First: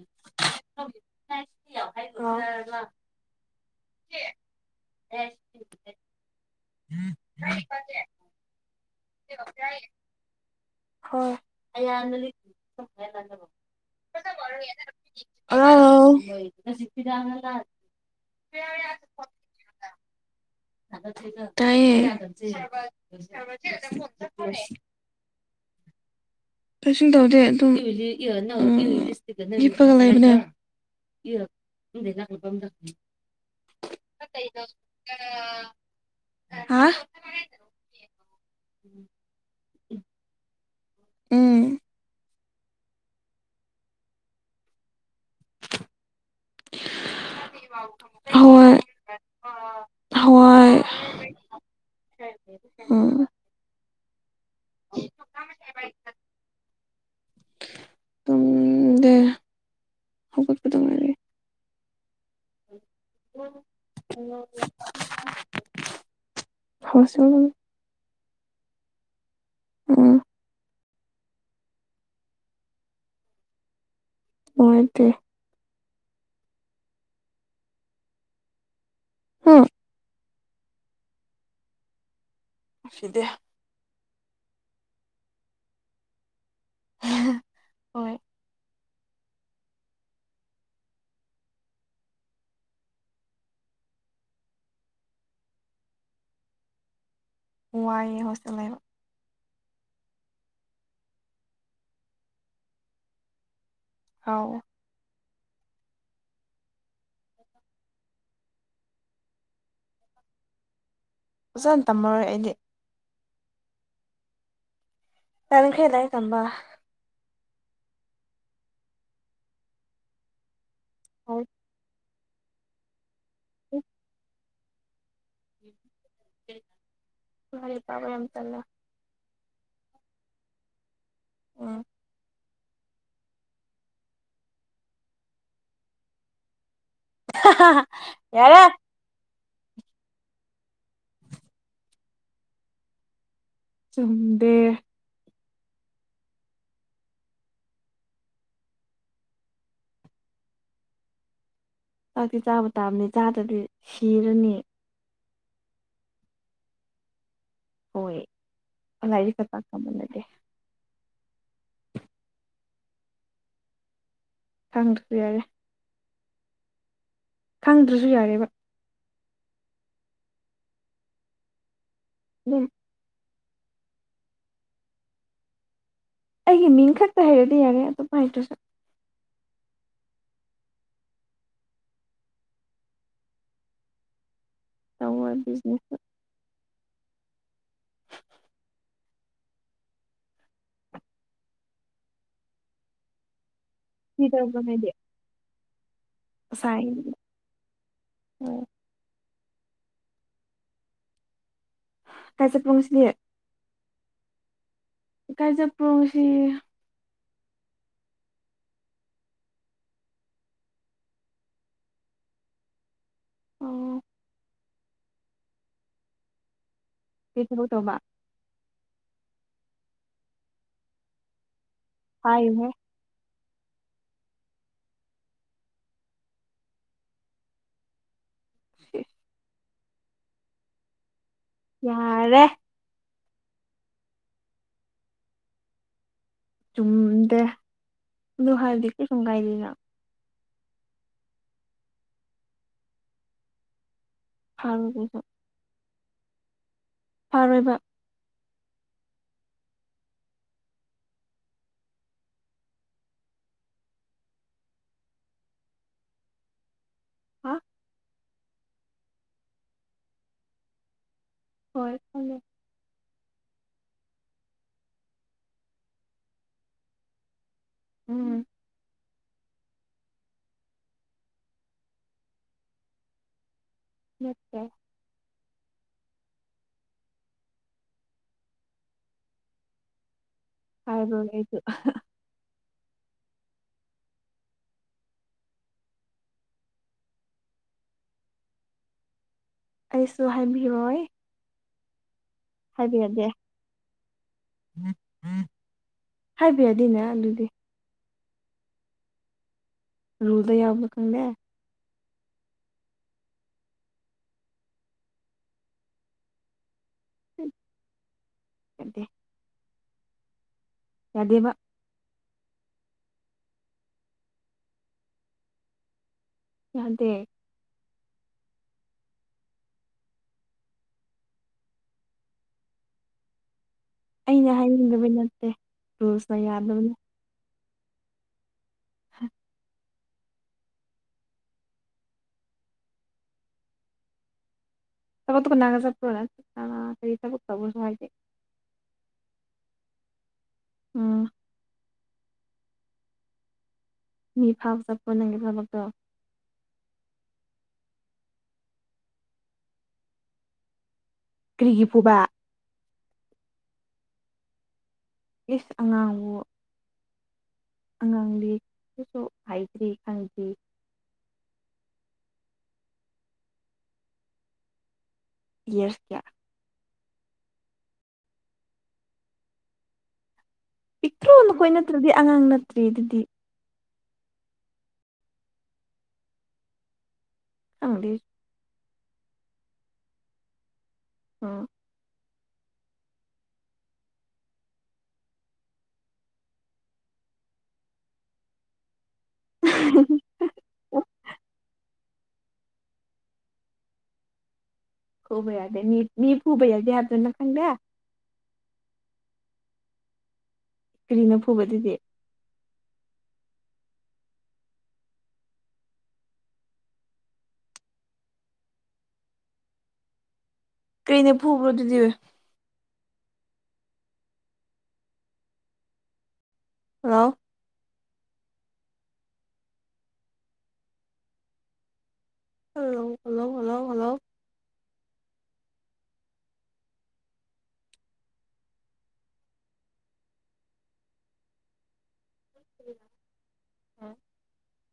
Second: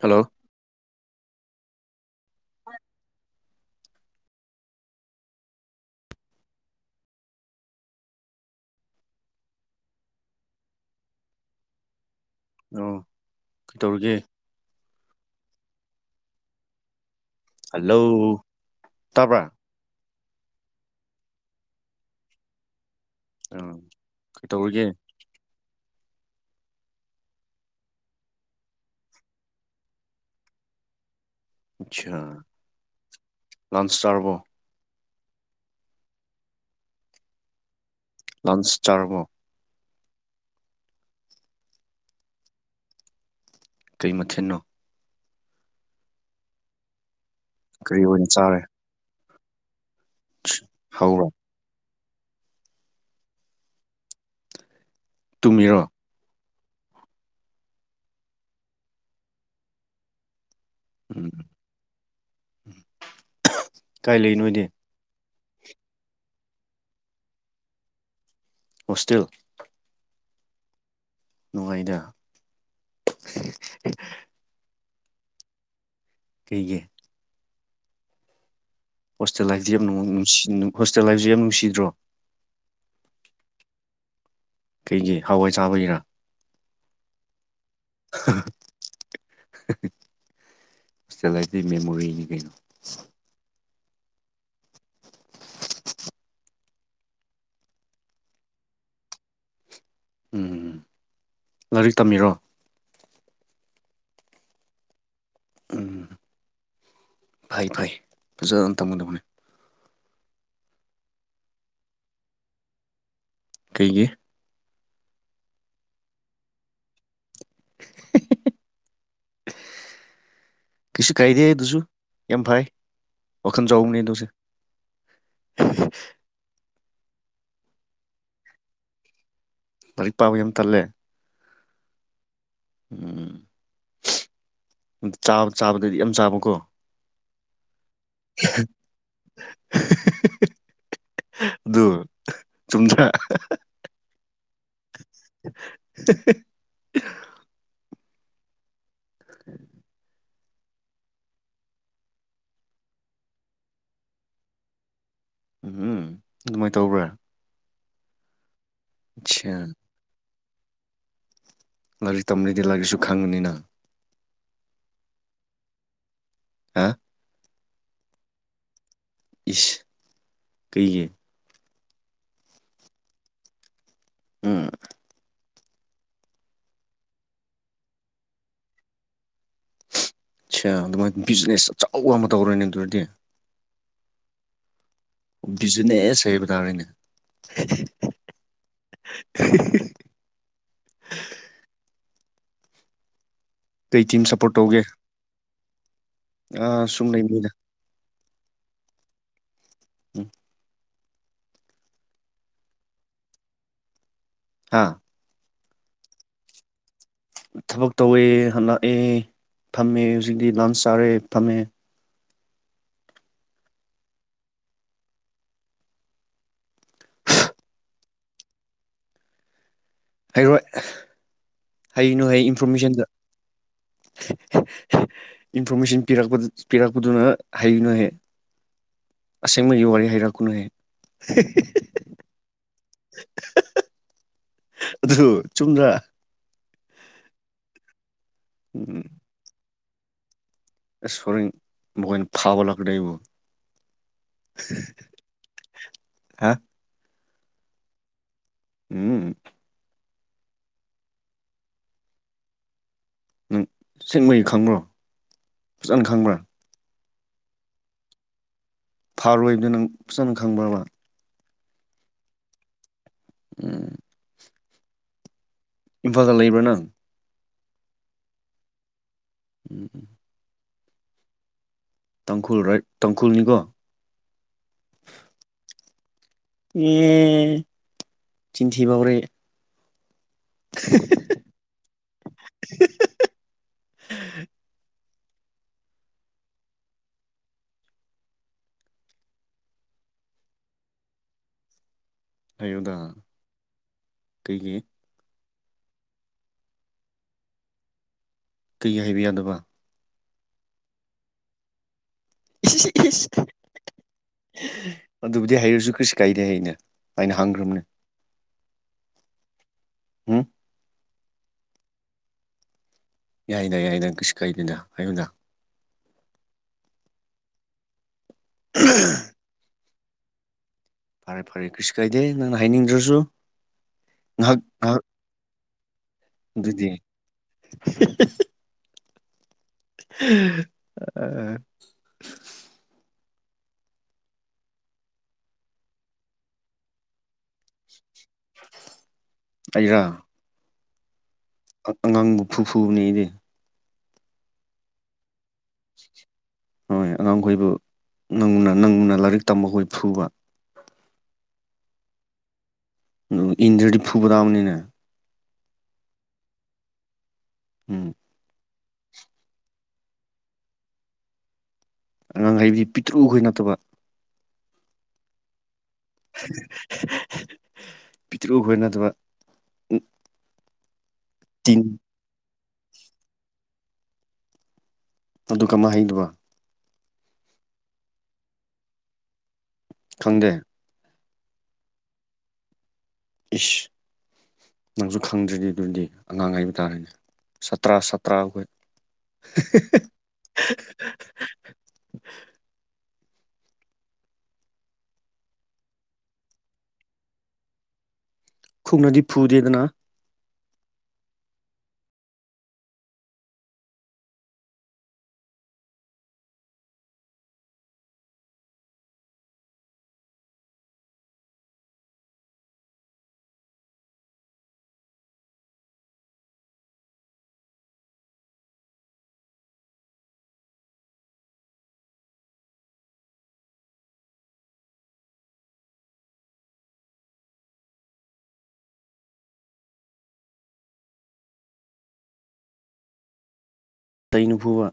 Hello. ꯁꯤ ꯍꯥꯎ꯫ ꯎꯝ [inaudible] ꯌꯥꯏꯌꯦ [unintelligible] ꯍꯣꯏ ꯑꯩ꯫ ꯑꯣ ꯀꯩꯇꯧꯔꯤꯒꯦ꯫ ꯋꯥꯦ [unintelligible] ꯑꯥꯎ꯫ ꯍꯜꯂꯣ ꯇꯥꯕ꯭ꯔꯥ ꯇꯥꯏꯌꯦ꯫ ꯐ ꯑꯥ ꯀꯩꯇꯧꯔꯤꯒꯦ [unintelligible] ꯀꯩꯁꯨꯝ ꯇꯧꯗꯦ ꯑꯗꯨꯝ ꯍꯤꯞꯄꯒ ꯂꯩꯕꯅꯦ꯫ ꯑꯠꯁꯥ ꯂꯟꯁ ꯆꯥꯔꯕꯣ [unintelligible] ꯑꯥ ꯍꯥ ꯂꯟꯁ ꯆꯥꯔꯕꯣ ꯎꯝ ꯀꯩ ꯃꯊꯦꯟꯅꯣ ꯀꯔꯤ ꯑꯣꯏꯅ ꯆꯥꯔꯦ ꯍꯋꯥꯏ ꯑꯁ, ꯍꯋꯥꯏ ꯍꯧꯔꯣ ꯎꯝ ꯇꯨꯝꯃꯤꯔꯣ ꯇꯨꯝꯗꯦ ꯍꯧꯒꯠꯄꯗ ꯉꯥꯏꯔꯤ ꯎꯝ꯫ ꯀꯥꯏ ꯂꯩ ꯅꯣꯏꯗꯤ ꯐꯁꯦꯜ꯫ ꯍꯣꯁꯇꯦꯜ꯫ ꯎꯝ꯫ ꯅꯨꯡꯉꯥꯏꯗ꯫ ꯅꯨꯉꯥꯏꯇꯦ꯫ ꯀꯩꯒꯤ꯫ ꯍꯣꯁꯇꯦꯜ ꯍꯨꯝ ꯂꯥꯏꯐꯇꯤ ꯌꯥꯝ ꯅꯨꯡ ꯍꯣꯁꯇꯦꯜ ꯂꯥꯏꯐꯁꯨ ꯌꯥꯝ ꯅꯨꯡꯁꯤꯗ꯭ꯔꯣ꯫ ꯅꯨꯡꯁꯤꯗꯦ ꯀꯩꯒꯤ ꯍꯋꯥꯏ ꯆꯥꯕꯒꯤꯔ ꯍꯣꯏ [unintelligible] ꯗꯤ ꯃꯦꯃꯣꯔꯤꯅꯤ ꯀꯩꯅꯣ ꯋꯥꯏ ꯍꯣꯁꯇꯦꯜ ꯂꯩꯕ ꯎꯝ ꯂꯥꯏꯔꯤꯛ ꯇꯝꯃꯤꯔꯣ ꯍꯥꯎ ꯎꯝ ꯐꯩ ꯐꯩ ꯐꯖꯅ ꯇꯨꯝꯒꯗꯧꯅꯤ ꯐꯖꯅ ꯇꯝꯃꯔꯣꯏ ꯑꯩꯗꯤ ꯀꯩꯒꯤ ꯇꯟꯈꯔꯦ ꯂꯥꯏꯔꯤꯛ ꯇꯝꯕ ꯀꯩꯁꯨ ꯀꯥꯏꯗꯦ ꯑꯗꯨꯨꯖꯨ ꯌꯥꯝ ꯐꯩ ꯋꯥꯈꯟ ꯆꯥꯎꯕꯅꯦ ꯗꯧꯁꯦ ꯂꯥꯏꯔꯤꯛ ꯄꯥꯕꯥ ꯌꯥꯝ ꯇꯜꯂꯦ ꯂꯥꯏꯔꯤꯛ ꯄꯥꯕꯒꯤ ꯌꯥꯝ ꯇꯜꯂꯦ ꯎꯝ ꯎꯝ ꯆꯥꯕ ꯆꯥꯕꯗꯗꯤ ꯌꯥꯝ ꯆꯥꯕꯀꯣ ꯌꯥꯔꯦ ꯑꯗꯨ ꯆꯨꯝꯗ꯭ꯔꯥ ꯆꯨꯝꯗꯦ [unintelligible] ꯆꯥꯛꯇꯤ ꯆꯥꯕ ꯇꯥꯕꯅꯤ ꯆꯥꯗꯗꯤ ꯁꯤꯔꯅꯤ ꯎꯝ ꯎꯝ ꯑꯗꯨꯃꯥꯏ ꯇꯧꯕ꯭ꯔꯥ ꯍꯣꯏ ꯂꯥꯏꯔꯤꯛ ꯀ ꯑꯠꯁꯥ ꯆꯥꯛꯀ ꯃꯥꯟꯅꯗꯦ ꯂꯥꯏꯔꯤꯛ ꯇꯝꯔꯗꯤ ꯂꯥꯏꯔꯤꯛꯁꯨ ꯈꯪꯉꯅꯤꯅ ꯈꯪꯗ꯭ꯔꯁꯨ ꯌꯥꯔꯦ ꯑꯥ ꯈꯪꯗ꯭ꯔꯁꯨ ꯌꯥꯔꯦꯕ ꯏꯁ ꯀꯩꯒꯤ ꯗꯨꯝ ꯎꯝ ꯑꯩꯒꯤ ꯃꯤꯡ ꯈꯛꯇ ꯍꯩꯔꯗꯤ ꯌꯥꯔꯦ ꯑꯇꯣꯞꯄ ꯍꯩꯇꯔ꯭ꯁꯨ ꯁꯥ ꯑꯗꯨꯃꯥꯏ ꯕꯤꯖꯤꯅꯦꯁ ꯑꯆꯧꯕ ꯑꯃ ꯇꯧꯔꯣꯅꯦ ꯑꯗꯨ ꯑꯣꯏꯔꯗꯤ ꯇꯧꯕ ꯕꯤꯖꯤꯅꯦꯁꯇ ꯕꯤꯖꯤꯅꯦꯁ ꯍꯥꯏꯕ ꯇꯥꯔꯦꯅꯦ ꯎ ꯀꯩ ꯇꯤꯝ ꯁꯞꯄꯣꯔꯠ ꯁꯤꯗꯕ ꯇꯧꯒꯦ ꯁꯥꯏ ꯑꯥ ꯁꯨꯝ ꯂꯩꯕꯅꯤꯗ ꯎꯝ ꯎꯝ [unintelligible] ꯍꯥꯥ ꯀꯥꯏꯖꯄꯣꯡꯁꯤ ꯊꯕꯛ ꯇꯧꯋꯦ ꯍꯂꯛꯑꯦ ꯐꯝꯃꯦ ꯍꯧꯖꯤꯛꯇꯤ ꯂꯥꯟꯁ ꯆꯥꯔꯦ ꯐꯝꯃꯦ ꯑꯣ ꯀꯩ ꯊꯕꯛ ꯇꯧꯕꯥ ꯍꯥꯏꯔꯣꯏ ꯍꯩꯒꯅꯨ ꯍꯥꯏ ꯍꯥꯏꯌꯨꯍꯦ ꯏꯟꯐꯣꯔꯃꯦꯁꯟꯗ ꯏꯟꯐꯣꯔꯃꯦꯁꯟ ꯄꯤꯔꯛꯄ ꯄꯤꯔꯛꯄꯗꯨꯅ ꯍꯥꯏꯒꯅꯨ ꯍꯥꯏꯌꯦ ꯑꯁꯦꯡꯕꯒꯤ ꯋꯥꯔꯤ ꯍꯥꯏꯔꯛꯀꯅꯨꯍꯦ ꯌꯥꯔꯦ [unintelligible] ꯑꯗꯨꯁꯨ ꯆꯨꯝꯗ꯭ꯔꯥ ꯆꯨꯝꯗꯦ ꯑꯗꯨ ꯍꯥꯏꯕꯗꯤ ꯎꯝ ꯀꯩꯁꯨꯝ ꯀꯥꯏꯗꯦꯅ ꯁꯔꯤ ꯒꯣꯏꯅ ꯐꯕ ꯂꯥꯛꯗ ꯑꯩꯕꯨ ꯐꯪꯕ ꯍꯥ ꯑꯥꯔꯣꯏꯕ ꯎꯝ ꯅꯪ ꯁꯦꯟꯃꯩ ꯈꯪꯕ꯭ꯔꯣ ꯐꯖꯅ ꯈꯪꯕ꯭ꯔꯥ ꯍꯥ ꯐꯥꯔꯣꯏꯕꯗꯨꯅ ꯅꯪ ꯐꯖꯅ ꯈꯪꯕꯕ ꯍꯣꯏ ꯐꯂꯦ ꯎꯝ ꯏꯝꯐꯥꯜꯗ ꯂꯩꯕ꯭ꯔꯥ ꯅꯪ ꯎꯝ ꯎꯝ ꯎꯝ ꯇꯥꯡꯈꯨꯜ ꯔꯥꯏꯠ ꯇꯥꯡꯈꯨꯜꯅꯤꯀꯣ ꯅꯠꯇ ꯑꯦ ꯆꯤꯟ ꯊꯤꯕ ꯍꯧꯔꯦ ꯍꯥꯏꯕꯣ [unintelligible] ꯑꯩꯁꯨ ꯍꯥꯏꯕꯤꯔꯣꯏ ꯍꯥꯏꯌꯨꯗ ꯍꯥꯏꯕ ꯌꯥꯗꯦ ꯀꯩꯒꯤ ꯍꯥꯏꯕ ꯌꯥꯗꯤꯅꯦ ꯑꯗꯨꯗꯤ ꯀꯩꯒꯤ ꯍꯥꯏꯕ ꯌꯥꯗꯕ ꯔꯨꯜꯗ ꯌꯥꯎꯕ꯭ꯔꯥ ꯈꯪꯗꯦ ꯏꯁ ꯏꯁ‌ ꯑꯗꯨꯕꯨꯗꯤ ꯍꯩꯔꯁꯨ ꯀꯩꯁꯨ ꯀꯥꯏꯗꯦ ꯑꯩꯅ ꯑꯩꯅ ꯍꯪꯈ꯭ꯔꯕꯅꯦ ꯗꯦ ꯎꯝ ꯌꯥꯗꯦꯕ ꯌꯥꯏꯅ ꯌꯥꯏꯅ ꯀꯩꯁꯨ ꯀꯩꯗꯅ ꯑꯌꯨꯝꯗ ꯌꯥꯗꯦ ꯎꯝ ꯐꯔꯦ ꯐꯔꯦ ꯀꯩꯁꯨ ꯀꯥꯏꯗꯦ ꯅꯪꯅ ꯍꯥꯏꯅꯤꯡꯗ꯭ꯔꯁꯨ ꯑꯩꯅ ꯉꯥꯏꯍꯥꯛ ꯉꯥꯏꯍꯥꯛ ꯍꯥꯏꯅꯤꯡꯗꯕꯩ ꯅꯠꯇꯦ ꯔꯨꯁ ꯑꯗꯨꯗꯤ ꯑ [unintelligible] ꯑꯩꯔ ꯎꯝ ꯑꯉꯥꯡꯕꯨ ꯐꯨ ꯐꯨꯕꯅꯦꯗꯤ ꯃꯤ ꯐꯥꯕ ꯆꯠꯄꯣ ꯅꯪꯒꯤ ꯊꯕꯛꯇꯣ ꯍꯣꯏ ꯑꯉꯥꯡꯈꯣꯏꯕꯨ ꯅꯪꯅ ꯅꯪꯅ ꯂꯥꯏꯔꯤꯛ ꯇꯝꯕꯈꯣꯏ ꯐꯨꯕ ꯀ꯭ꯔꯤꯒꯤ ꯐꯨꯕꯥ ꯏꯟꯗ꯭ꯔꯗꯤ ꯐꯨꯕ ꯗꯥꯕꯅꯤꯅ ꯌꯦ ꯑꯉꯥꯡꯕꯨ ꯎꯝ ꯑꯉꯥꯡꯗꯤ ꯀꯁꯨ ꯍꯥꯏꯗ꯭ꯔꯤ ꯈꯪꯗ꯭ꯔꯤ ꯑꯉꯥꯡ ꯍꯥꯢꯗꯤ ꯄꯤꯛꯇ꯭ꯔꯨꯈꯣꯏ ꯅꯠꯇꯕ ꯌꯦꯁ ꯀꯌꯥ ꯄꯤꯇ꯭ꯔꯨꯈꯣꯏ ꯅꯠꯇꯕ ꯄꯤꯛꯇ꯭ꯔꯣ ꯅꯈꯣꯏ ꯇꯤꯟ ꯅꯠꯇ꯭ꯔꯗꯤ ꯑꯉꯥꯡ ꯅꯠꯇ꯭ꯔꯥ ꯑꯗꯨꯗꯤ ꯑꯗꯨ ꯀꯃꯥꯏ ꯍꯥꯏꯗꯧꯕ ꯑꯪꯗꯤ ꯈꯪꯗꯦ ꯎꯝ ꯏꯤꯁ ꯅꯪꯁꯨ ꯈꯪꯗ꯭ꯔꯤꯗꯤ ꯑꯗꯨꯗꯤ ꯑꯉꯥꯡ ꯍꯥꯏꯕ ꯇꯥꯔꯦꯅꯦ ꯆꯇ꯭ꯔꯥ ꯁꯥꯠꯇ꯭ꯔꯥ ꯑꯩꯈꯣꯏ [unintelligible] ꯈꯨꯕꯩꯗꯦ ꯃꯤ ꯈꯨꯕꯩꯗꯤꯦ ꯍꯥꯖꯅ ꯈꯪꯗꯦ ꯈꯨꯠꯅꯗꯤ ꯐꯨꯗꯦꯗꯅ ꯀꯔꯤꯅ ꯐꯨꯕ ꯑꯗꯨꯗꯤ ꯀꯔꯤꯅꯥ ꯐꯨꯕ꯭ꯔꯣ ꯑꯗꯨꯗꯤ hello hello hello hello hello ꯎꯝ ꯇꯩꯅ ꯐꯨꯕ